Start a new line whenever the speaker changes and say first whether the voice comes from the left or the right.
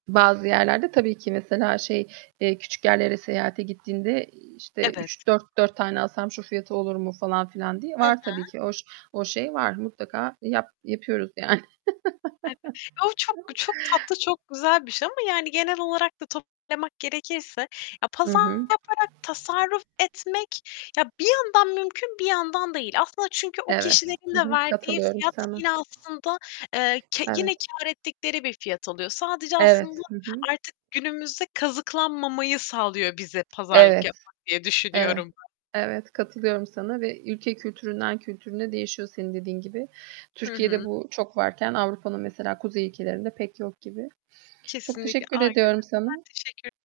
right: Bazı yerlerde tabii ki mesela şey, eee, küçük yerlere seyahate gittiğinde, iii, işte,
left: Evet.
right: "3 dört dört tane alsam şu fiyatı olur mu?" falan filan diye
left: Hı
right: var tabii
left: hı.
right: ki. O ş o şey var. Mutlaka yap yapıyoruz yani.
left: Evet. O çok çok tatlı, çok güzel bir şey ama yani genel olarak da toparlamak gerekirse ya,
right: I hı.
left: pazarlık yaparak tasarruf etmek ya, bir yandan mümkün bir yandan değil. Aslında çünkü o
right: Evet,
left: kişilerin
right: hı
left: de
right: hı,
left: verdiği
right: katılıyorum
left: fiyat
right: sana.
left: yine aslında, eee, ke yine
right: Evet.
left: kâr ettikleri bir fiyat oluyor. Sadece aslında
right: Evet, hı hı.
left: artık günümüzde kazıklanmamayı sağlıyor bize pazarlık
right: Evet.
left: yapmak diye
right: Evet.
left: düşünüyorum.
right: Evet. Katılıyorum sana. Ve ülke kültüründen kültürüne değişiyor senin dediğin gibi.
left: Hı
right: Türkiye'de
left: hı.
right: bu çok varken Avrupa'nın mesela kuzey ülkelerinde pek yok gibi. Çok
left: Kesinlikle.
right: teşekkür
left: Aynen
right: ediyorum
left: öyle.
right: sana.
left: Ben teşekkür